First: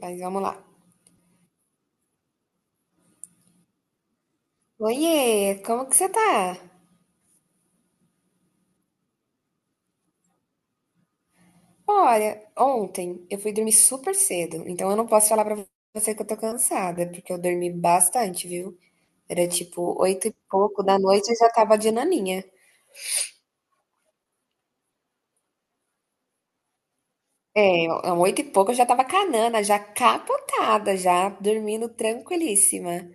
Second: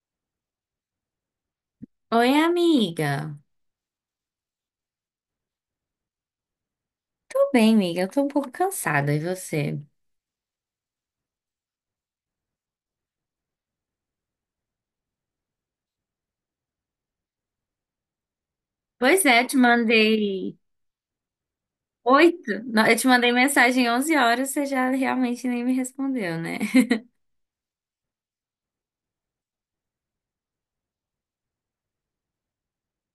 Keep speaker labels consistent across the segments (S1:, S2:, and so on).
S1: Mas vamos lá.
S2: Oi, amiga.
S1: Oiê, como que você tá?
S2: Tô bem, amiga. Eu tô um pouco cansada. E você?
S1: Olha, ontem eu fui dormir super cedo, então eu não posso falar pra você que eu tô cansada, porque eu dormi bastante, viu?
S2: Pois é,
S1: Era
S2: te
S1: tipo oito e
S2: mandei
S1: pouco da noite e eu já tava de naninha.
S2: oito. Não, eu te mandei mensagem 11 horas, você já realmente nem me respondeu, né?
S1: Oito e pouco eu já tava canana, já capotada, já dormindo tranquilíssima.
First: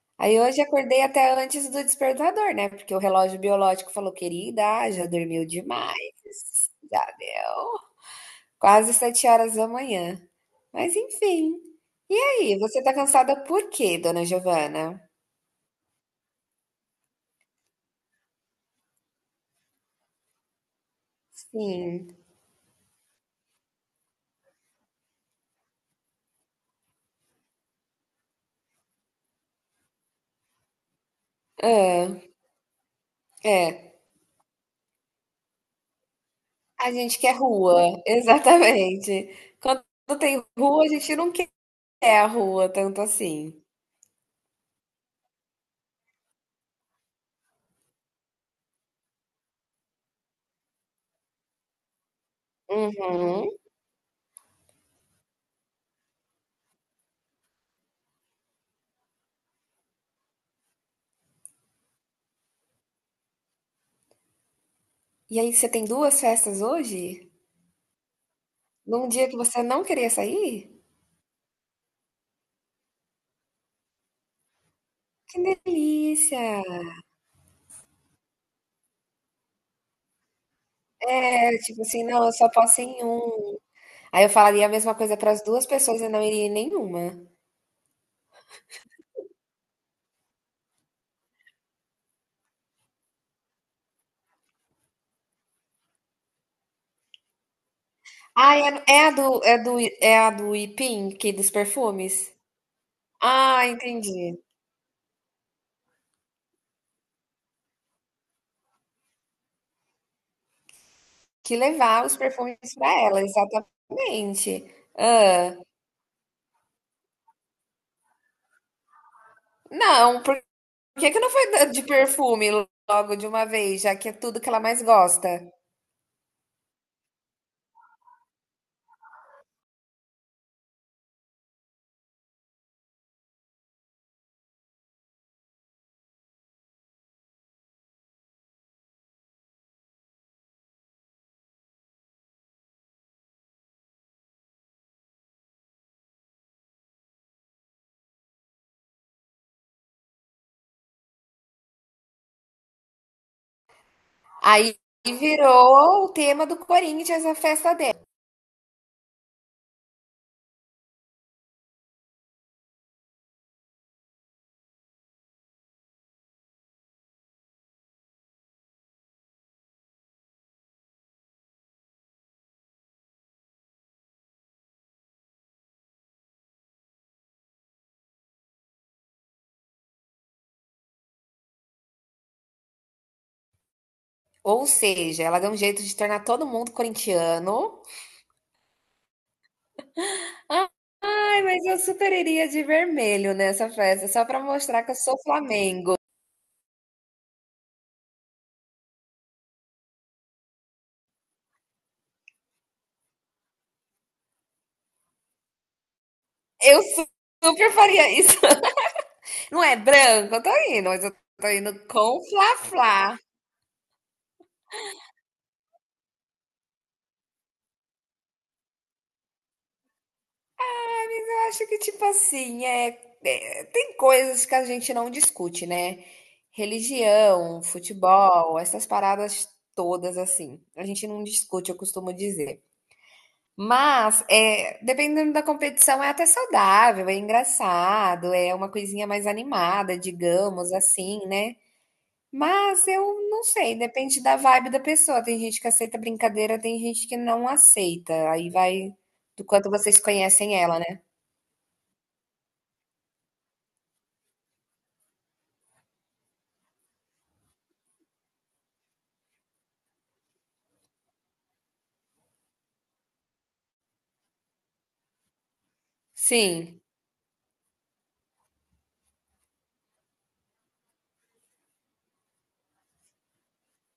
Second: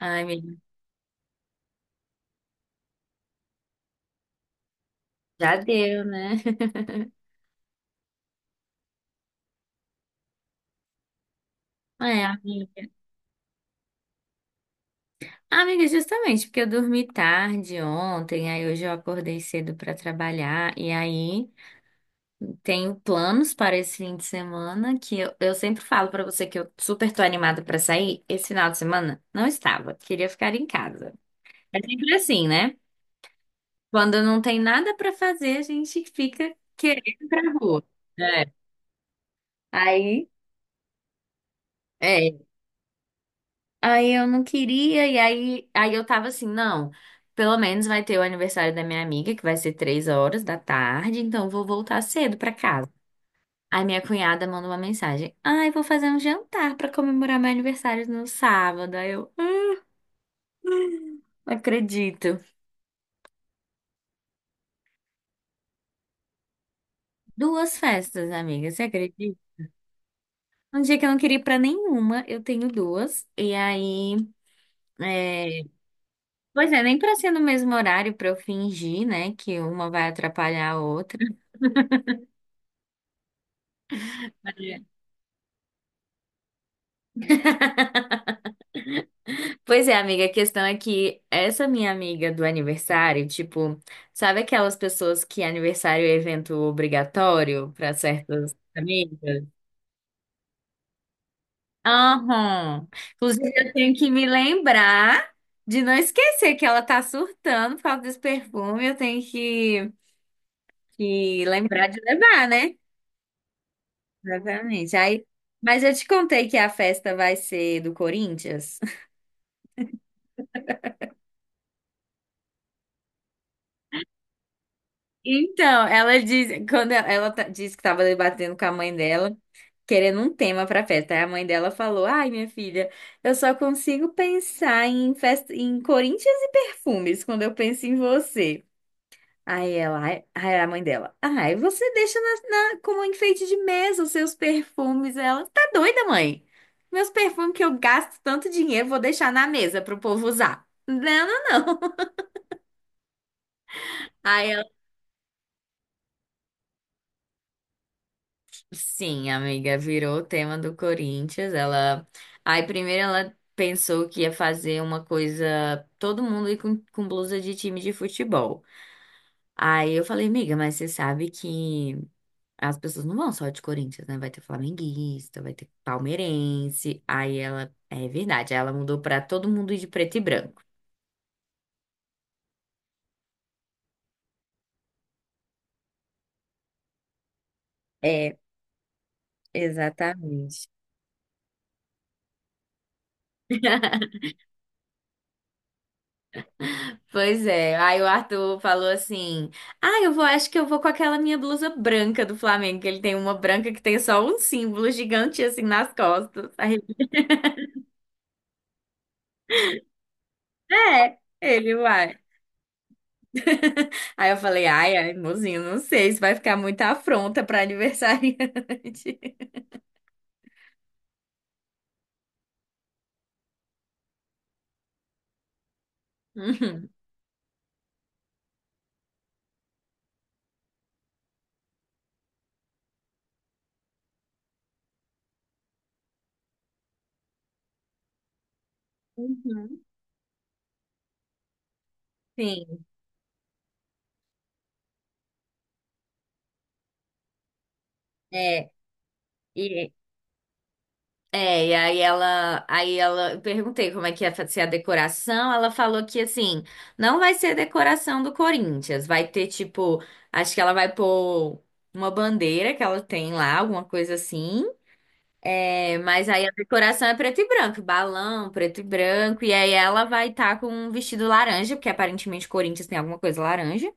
S2: Ai,
S1: Aí
S2: amiga,
S1: hoje acordei até antes do despertador, né? Porque o relógio biológico falou, querida, já dormiu
S2: já
S1: demais,
S2: deu, né?
S1: já deu. Quase sete horas da manhã. Mas enfim. E
S2: É,
S1: aí, você
S2: amiga.
S1: tá cansada por quê, dona Giovana?
S2: Amiga, justamente porque eu dormi tarde ontem, aí hoje eu acordei cedo pra trabalhar, e aí
S1: Sim.
S2: tenho planos para esse fim de semana que eu sempre falo pra você que eu super tô animada pra sair. Esse final de semana não estava, queria ficar em casa.
S1: Hã,
S2: É sempre assim, né?
S1: é.
S2: Quando não tem nada pra fazer, a gente fica
S1: A
S2: querendo
S1: gente
S2: ir
S1: quer
S2: pra rua.
S1: rua,
S2: É.
S1: exatamente. Quando
S2: Aí,
S1: tem rua, a gente não quer a
S2: é.
S1: rua tanto assim.
S2: Aí eu não queria, e aí eu tava assim, não, pelo menos vai ter o aniversário da minha amiga, que vai ser 3 horas da tarde, então eu vou voltar cedo pra casa.
S1: Uhum.
S2: Aí minha cunhada manda uma mensagem: Ai, vou fazer um jantar pra comemorar meu aniversário no sábado. Aí eu, não acredito.
S1: E aí, você tem duas festas hoje?
S2: Duas festas, amiga, você
S1: Num dia
S2: acredita?
S1: que você não queria sair?
S2: Um dia que eu não queria ir pra nenhuma, eu tenho duas. E aí.
S1: Que
S2: É,
S1: delícia!
S2: pois é, nem pra ser no mesmo horário pra eu fingir, né, que uma vai atrapalhar a outra.
S1: É, tipo assim, não, eu só posso ir em um. Aí eu falaria a
S2: É.
S1: mesma coisa para as duas pessoas e não iria em nenhuma.
S2: Pois é, amiga, a questão é que essa minha amiga do aniversário, tipo, sabe aquelas pessoas que aniversário é evento obrigatório pra
S1: Ah,
S2: certas
S1: é a é a
S2: amigas?
S1: do é a do Ipim, que dos perfumes?
S2: Aham. Inclusive,
S1: Ah,
S2: eu tenho que
S1: entendi.
S2: me lembrar de não esquecer que ela tá surtando por causa desse perfume, eu tenho que
S1: Que
S2: lembrar de
S1: levar os
S2: levar,
S1: perfumes
S2: né?
S1: para ela, exatamente.
S2: Exatamente. Aí,
S1: Ah,
S2: mas eu te contei que a festa vai ser do Corinthians.
S1: não, por que que não foi da de perfume logo de uma vez, já que é tudo que ela mais gosta?
S2: Então, ela diz, quando ela disse que estava debatendo com a mãe dela, querendo um tema para festa. Aí a mãe dela falou: "Ai, minha filha, eu só consigo pensar em festa, em Corinthians e perfumes quando eu penso em você". Aí ela, ai, aí a mãe dela, ai, você deixa como um enfeite de mesa os seus perfumes. Ela, tá doida, mãe? Meus perfumes que eu gasto tanto dinheiro, vou deixar na mesa pro povo usar. Não, não, não. Aí ela,
S1: Aí virou o tema do Corinthians, a festa dela.
S2: sim, amiga, virou o tema do Corinthians. Ela, aí primeiro ela pensou que ia fazer uma coisa, todo mundo ir com blusa de time de futebol. Aí eu falei, amiga, mas você sabe que as pessoas não vão só de Corinthians, né? Vai ter flamenguista, vai ter palmeirense. Aí ela. É verdade, ela mudou pra todo mundo ir de preto e branco.
S1: Ou seja, ela deu um jeito de tornar todo mundo corintiano.
S2: É, exatamente.
S1: Ai, mas eu super iria de vermelho nessa festa, só para mostrar que eu sou Flamengo.
S2: Pois é. Aí o Arthur falou assim: Ah, eu vou, acho que eu vou com aquela minha blusa branca do Flamengo, que ele tem uma branca que tem só um símbolo gigante assim nas costas. Aí
S1: Eu su- Super faria isso. Não é branco, eu tô indo, mas eu
S2: é,
S1: tô
S2: ele
S1: indo
S2: vai.
S1: com fla-flá.
S2: Aí eu falei: Ai, ai, mozinho, não sei, isso vai ficar muita afronta pra aniversariante.
S1: Eu acho que, tipo assim, tem coisas que a gente não discute, né?
S2: Uhum.
S1: Religião, futebol, essas paradas todas, assim. A gente não discute, eu costumo dizer. Mas, é, dependendo da competição, é até saudável, é engraçado, é uma coisinha mais
S2: Uhum.
S1: animada, digamos assim, né?
S2: Sim.
S1: Mas eu não sei, depende da vibe da pessoa. Tem gente que aceita brincadeira, tem gente que não aceita. Aí
S2: é,
S1: vai do quanto
S2: E,
S1: vocês conhecem ela, né?
S2: e aí ela, eu perguntei como é que ia ser a decoração, ela falou que assim, não vai ser decoração do Corinthians, vai ter tipo, acho que ela vai pôr uma bandeira que ela tem lá, alguma coisa assim. É, mas aí a
S1: Sim.
S2: decoração é preto e branco, balão, preto e branco, e aí ela vai estar com um vestido laranja, porque aparentemente o Corinthians tem alguma coisa laranja.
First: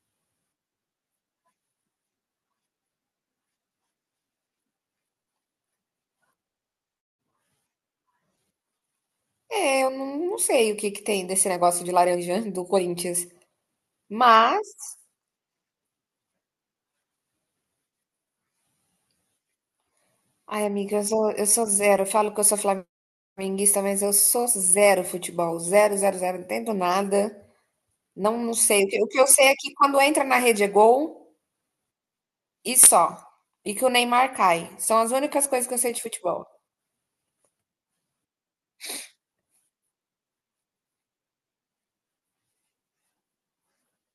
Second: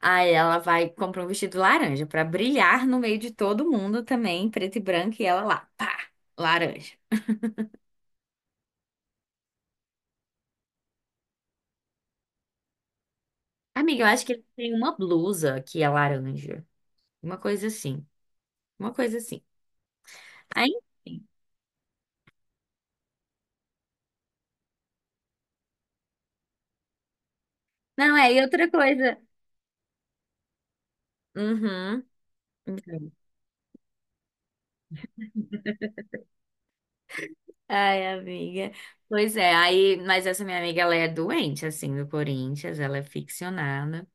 S2: Aí ela vai comprar um vestido laranja pra brilhar no meio de todo mundo também, preto e branco, e ela lá, pá, laranja.
S1: É, eu não, não sei o que que tem desse negócio de laranja do Corinthians.
S2: Amiga, eu acho que ele
S1: Mas,
S2: tem uma blusa que é laranja. Uma coisa assim. Uma coisa assim.
S1: ai,
S2: Aí,
S1: amiga,
S2: enfim.
S1: eu sou zero. Eu falo que eu sou flamenguista, mas eu sou zero futebol. Zero, zero, zero. Não entendo nada.
S2: Não, é,
S1: Não,
S2: e
S1: não
S2: outra
S1: sei. O
S2: coisa.
S1: que eu sei é que quando entra na rede é gol
S2: Uhum.
S1: e
S2: Então.
S1: só. E que o Neymar cai. São as únicas coisas que eu sei de futebol.
S2: Ai, amiga. Pois é, aí, mas essa minha amiga, ela é doente, assim, do Corinthians, ela é ficcionada.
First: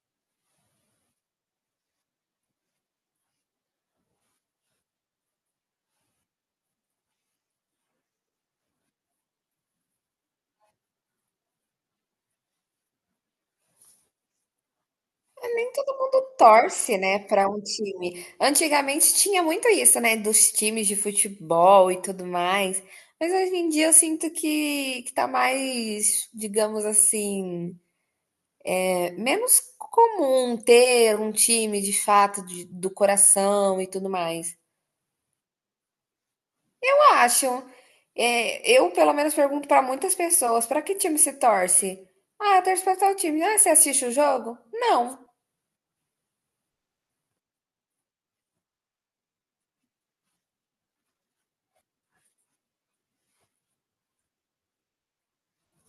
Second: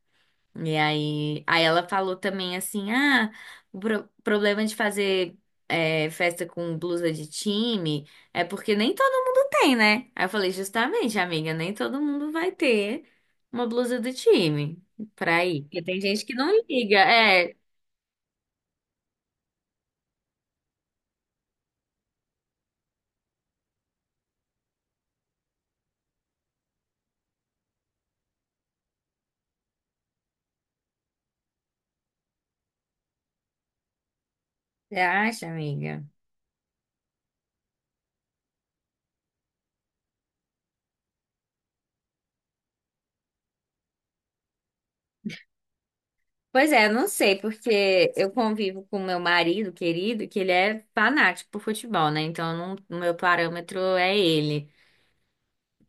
S2: E aí ela falou também assim, ah, o problema de fazer festa com blusa de time é porque nem todo mundo tem, né? Aí eu falei, justamente, amiga, nem todo mundo vai ter uma blusa do time pra ir. Porque
S1: Todo
S2: tem
S1: mundo
S2: gente que não
S1: torce,
S2: liga,
S1: né, para
S2: é,
S1: um time. Antigamente tinha muito isso, né, dos times de futebol e tudo mais. Mas hoje em dia eu sinto que tá mais, digamos assim, é, menos comum ter um time de fato do coração e tudo mais.
S2: você acha, amiga?
S1: Eu acho. É, eu, pelo menos, pergunto para muitas pessoas: para que time você torce? Ah, eu torço para tal time. Ah, você assiste o jogo? Não.
S2: Pois é, eu não sei, porque eu convivo com meu marido querido, que ele é fanático por futebol, né? Então, eu não- o meu parâmetro é ele.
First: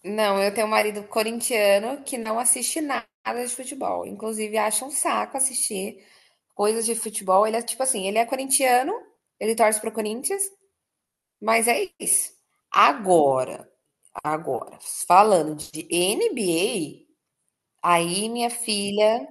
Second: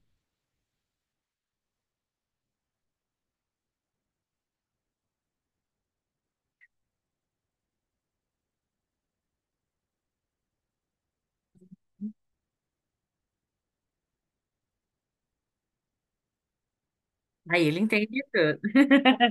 S1: Não, eu tenho um marido corintiano que não assiste nada de futebol. Inclusive, acha um saco assistir coisas de futebol. Ele é tipo assim, ele é corintiano, ele torce pro Corinthians, mas é isso. Agora, agora, falando de
S2: Aí ele
S1: NBA,
S2: entende
S1: aí minha
S2: tudo.
S1: filha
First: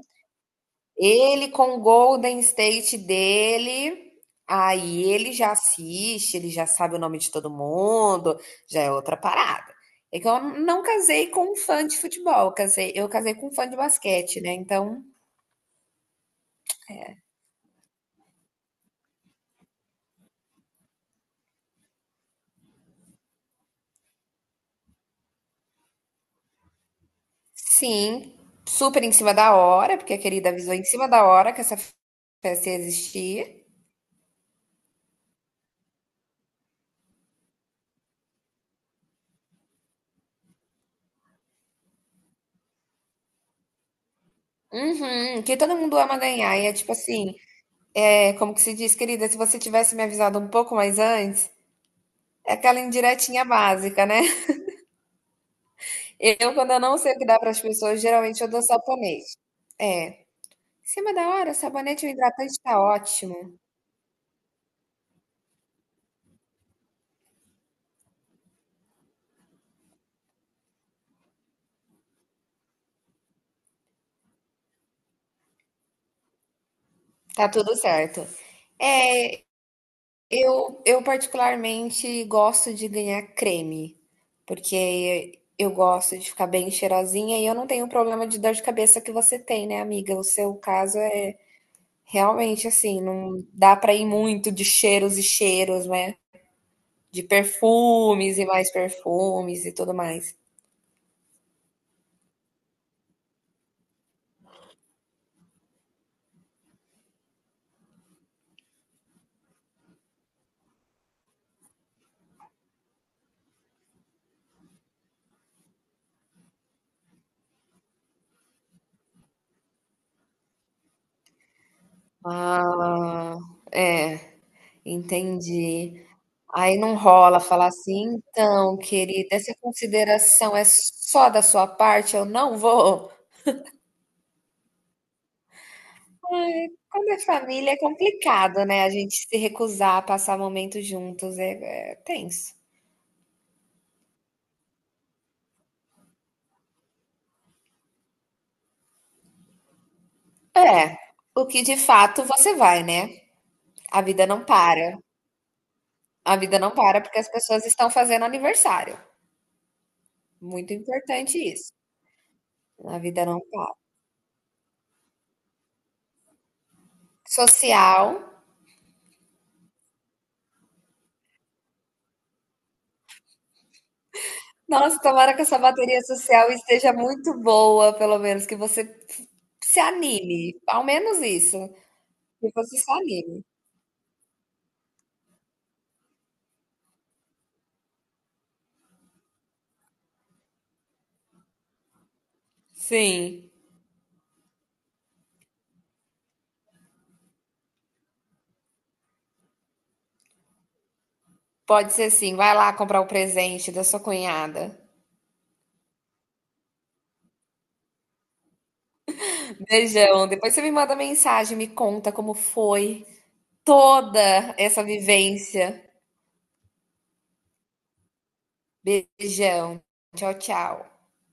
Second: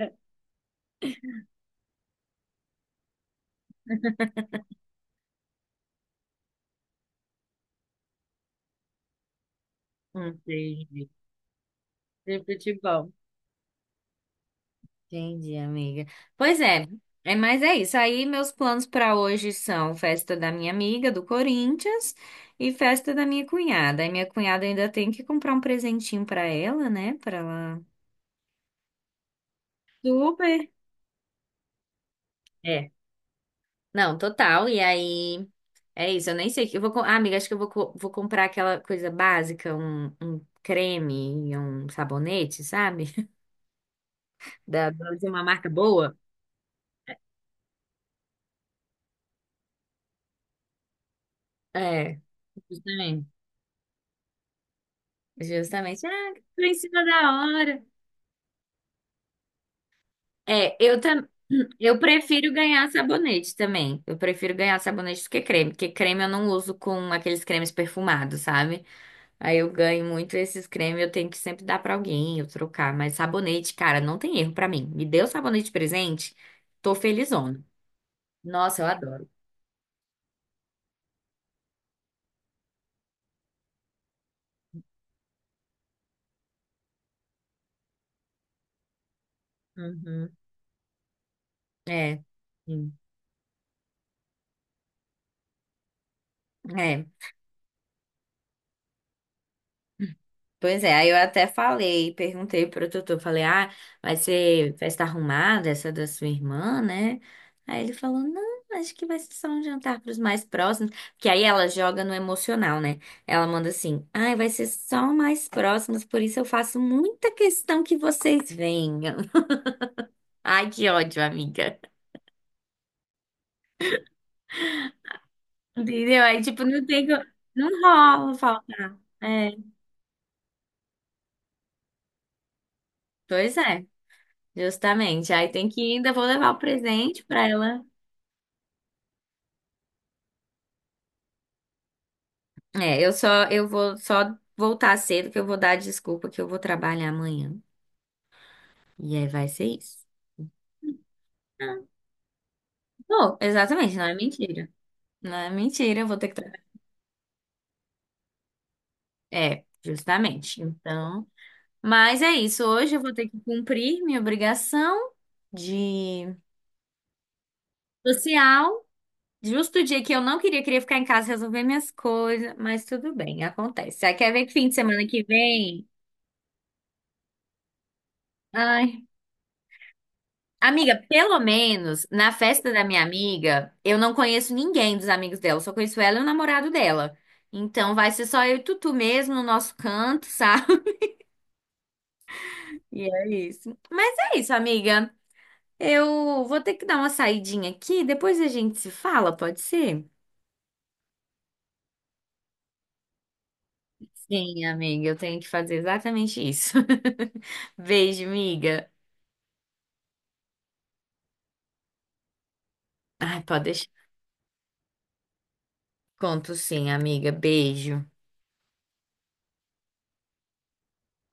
S1: ele com o Golden State dele, aí ele já assiste, ele já sabe o nome de todo mundo, já é outra parada. É que eu não
S2: Entendi.
S1: casei com um fã de
S2: De
S1: futebol, eu
S2: futebol.
S1: casei com um fã de basquete, né? Então,
S2: Entendi, amiga. Pois é, mas é isso. Aí meus planos para hoje são festa da minha amiga do Corinthians e festa da minha cunhada. E minha cunhada ainda tem que comprar um presentinho para ela, né? Para ela.
S1: sim, super em cima da hora, porque a querida
S2: Super.
S1: avisou em cima da hora que essa festa ia
S2: É.
S1: existir.
S2: Não, total. E aí é isso. Eu nem sei o que eu vou, ah, amiga, acho que eu vou comprar aquela coisa básica, um creme e um sabonete, sabe? Da de uma
S1: Uhum, que
S2: marca
S1: todo mundo
S2: boa.
S1: ama ganhar. E é tipo assim, é como que se diz, querida, se você tivesse me avisado um pouco mais antes,
S2: É,
S1: é aquela
S2: justamente.
S1: indiretinha básica, né?
S2: Justamente. Ah,
S1: Eu,
S2: tô
S1: quando
S2: em
S1: eu não
S2: cima
S1: sei o
S2: da
S1: que dá para as
S2: hora.
S1: pessoas, geralmente eu dou sabonete. É, em
S2: É, eu
S1: cima
S2: também.
S1: da hora,
S2: Eu
S1: sabonete e um
S2: prefiro
S1: hidratante tá
S2: ganhar sabonete
S1: ótimo,
S2: também. Eu prefiro ganhar sabonete do que creme, porque creme eu não uso com aqueles cremes perfumados, sabe? Aí eu ganho muito esses cremes, eu tenho que sempre dar pra alguém, eu trocar. Mas sabonete, cara, não tem erro pra mim. Me deu sabonete de presente, tô
S1: tá
S2: felizona.
S1: tudo certo.
S2: Nossa, eu adoro.
S1: É, eu particularmente gosto de ganhar creme, porque eu gosto de ficar bem cheirosinha e eu não tenho o problema de dor de cabeça que você tem, né, amiga? O
S2: Uhum.
S1: seu caso é
S2: É.
S1: realmente
S2: Sim.
S1: assim, não dá para ir muito de cheiros e cheiros, né?
S2: É.
S1: De perfumes e mais perfumes e tudo mais.
S2: Pois é, aí eu até falei, perguntei pro tutor, falei, ah, vai ser festa arrumada, essa da sua irmã, né? Aí ele falou, não, acho que vai ser só um jantar pros mais próximos, que aí ela joga no emocional, né? Ela manda assim, ai, vai ser só mais próximos, por isso eu faço muita questão que vocês venham. Ai, que ódio, amiga.
S1: Ah, é, entendi.
S2: Entendeu? Aí, tipo,
S1: Aí
S2: não
S1: não
S2: tem,
S1: rola falar
S2: não
S1: assim:
S2: rola
S1: "Então,
S2: faltar.
S1: querida,
S2: É,
S1: essa consideração é só da sua parte, eu não vou".
S2: pois é, justamente. Aí tem que ir, ainda vou levar o
S1: Ai, quando é
S2: presente pra
S1: família é
S2: ela.
S1: complicado, né, a gente se recusar a passar momentos juntos, é tenso.
S2: É, eu só, eu vou só voltar cedo que eu vou dar desculpa que eu vou trabalhar amanhã. E aí vai ser isso.
S1: É, o que de
S2: Ah,
S1: fato você vai, né.
S2: vou, exatamente,
S1: A
S2: não é
S1: vida não
S2: mentira.
S1: para,
S2: Não é mentira, eu vou ter que
S1: a vida
S2: trabalhar.
S1: não para porque as pessoas estão fazendo aniversário,
S2: É, justamente.
S1: muito
S2: Então,
S1: importante isso,
S2: mas é isso. Hoje
S1: a
S2: eu vou
S1: vida
S2: ter
S1: não
S2: que
S1: para.
S2: cumprir minha obrigação de
S1: Social.
S2: social. Justo o dia que eu não queria, queria ficar em casa resolver minhas coisas, mas tudo bem, acontece. Aí quer ver que fim de
S1: Nossa,
S2: semana que
S1: tomara que essa
S2: vem?
S1: bateria social esteja muito boa, pelo menos, que
S2: Ai.
S1: f- se anime. Ao
S2: Amiga,
S1: menos
S2: pelo
S1: isso.
S2: menos na
S1: Que
S2: festa
S1: você
S2: da
S1: se
S2: minha
S1: anime.
S2: amiga, eu não conheço ninguém dos amigos dela, só conheço ela e o namorado dela. Então vai ser só eu e Tutu mesmo no nosso canto, sabe? E é
S1: Sim,
S2: isso. Mas é isso, amiga. Eu vou ter que dar uma saidinha aqui, depois a gente se fala, pode ser?
S1: pode ser sim. Vai lá comprar o presente da sua
S2: Sim,
S1: cunhada.
S2: amiga, eu tenho que fazer exatamente isso. Beijo, amiga.
S1: Beijão. Depois você me manda mensagem, me conta como foi
S2: Ai, pode deixar.
S1: toda essa vivência.
S2: Conto sim, amiga. Beijo.
S1: Beijão. Tchau, tchau.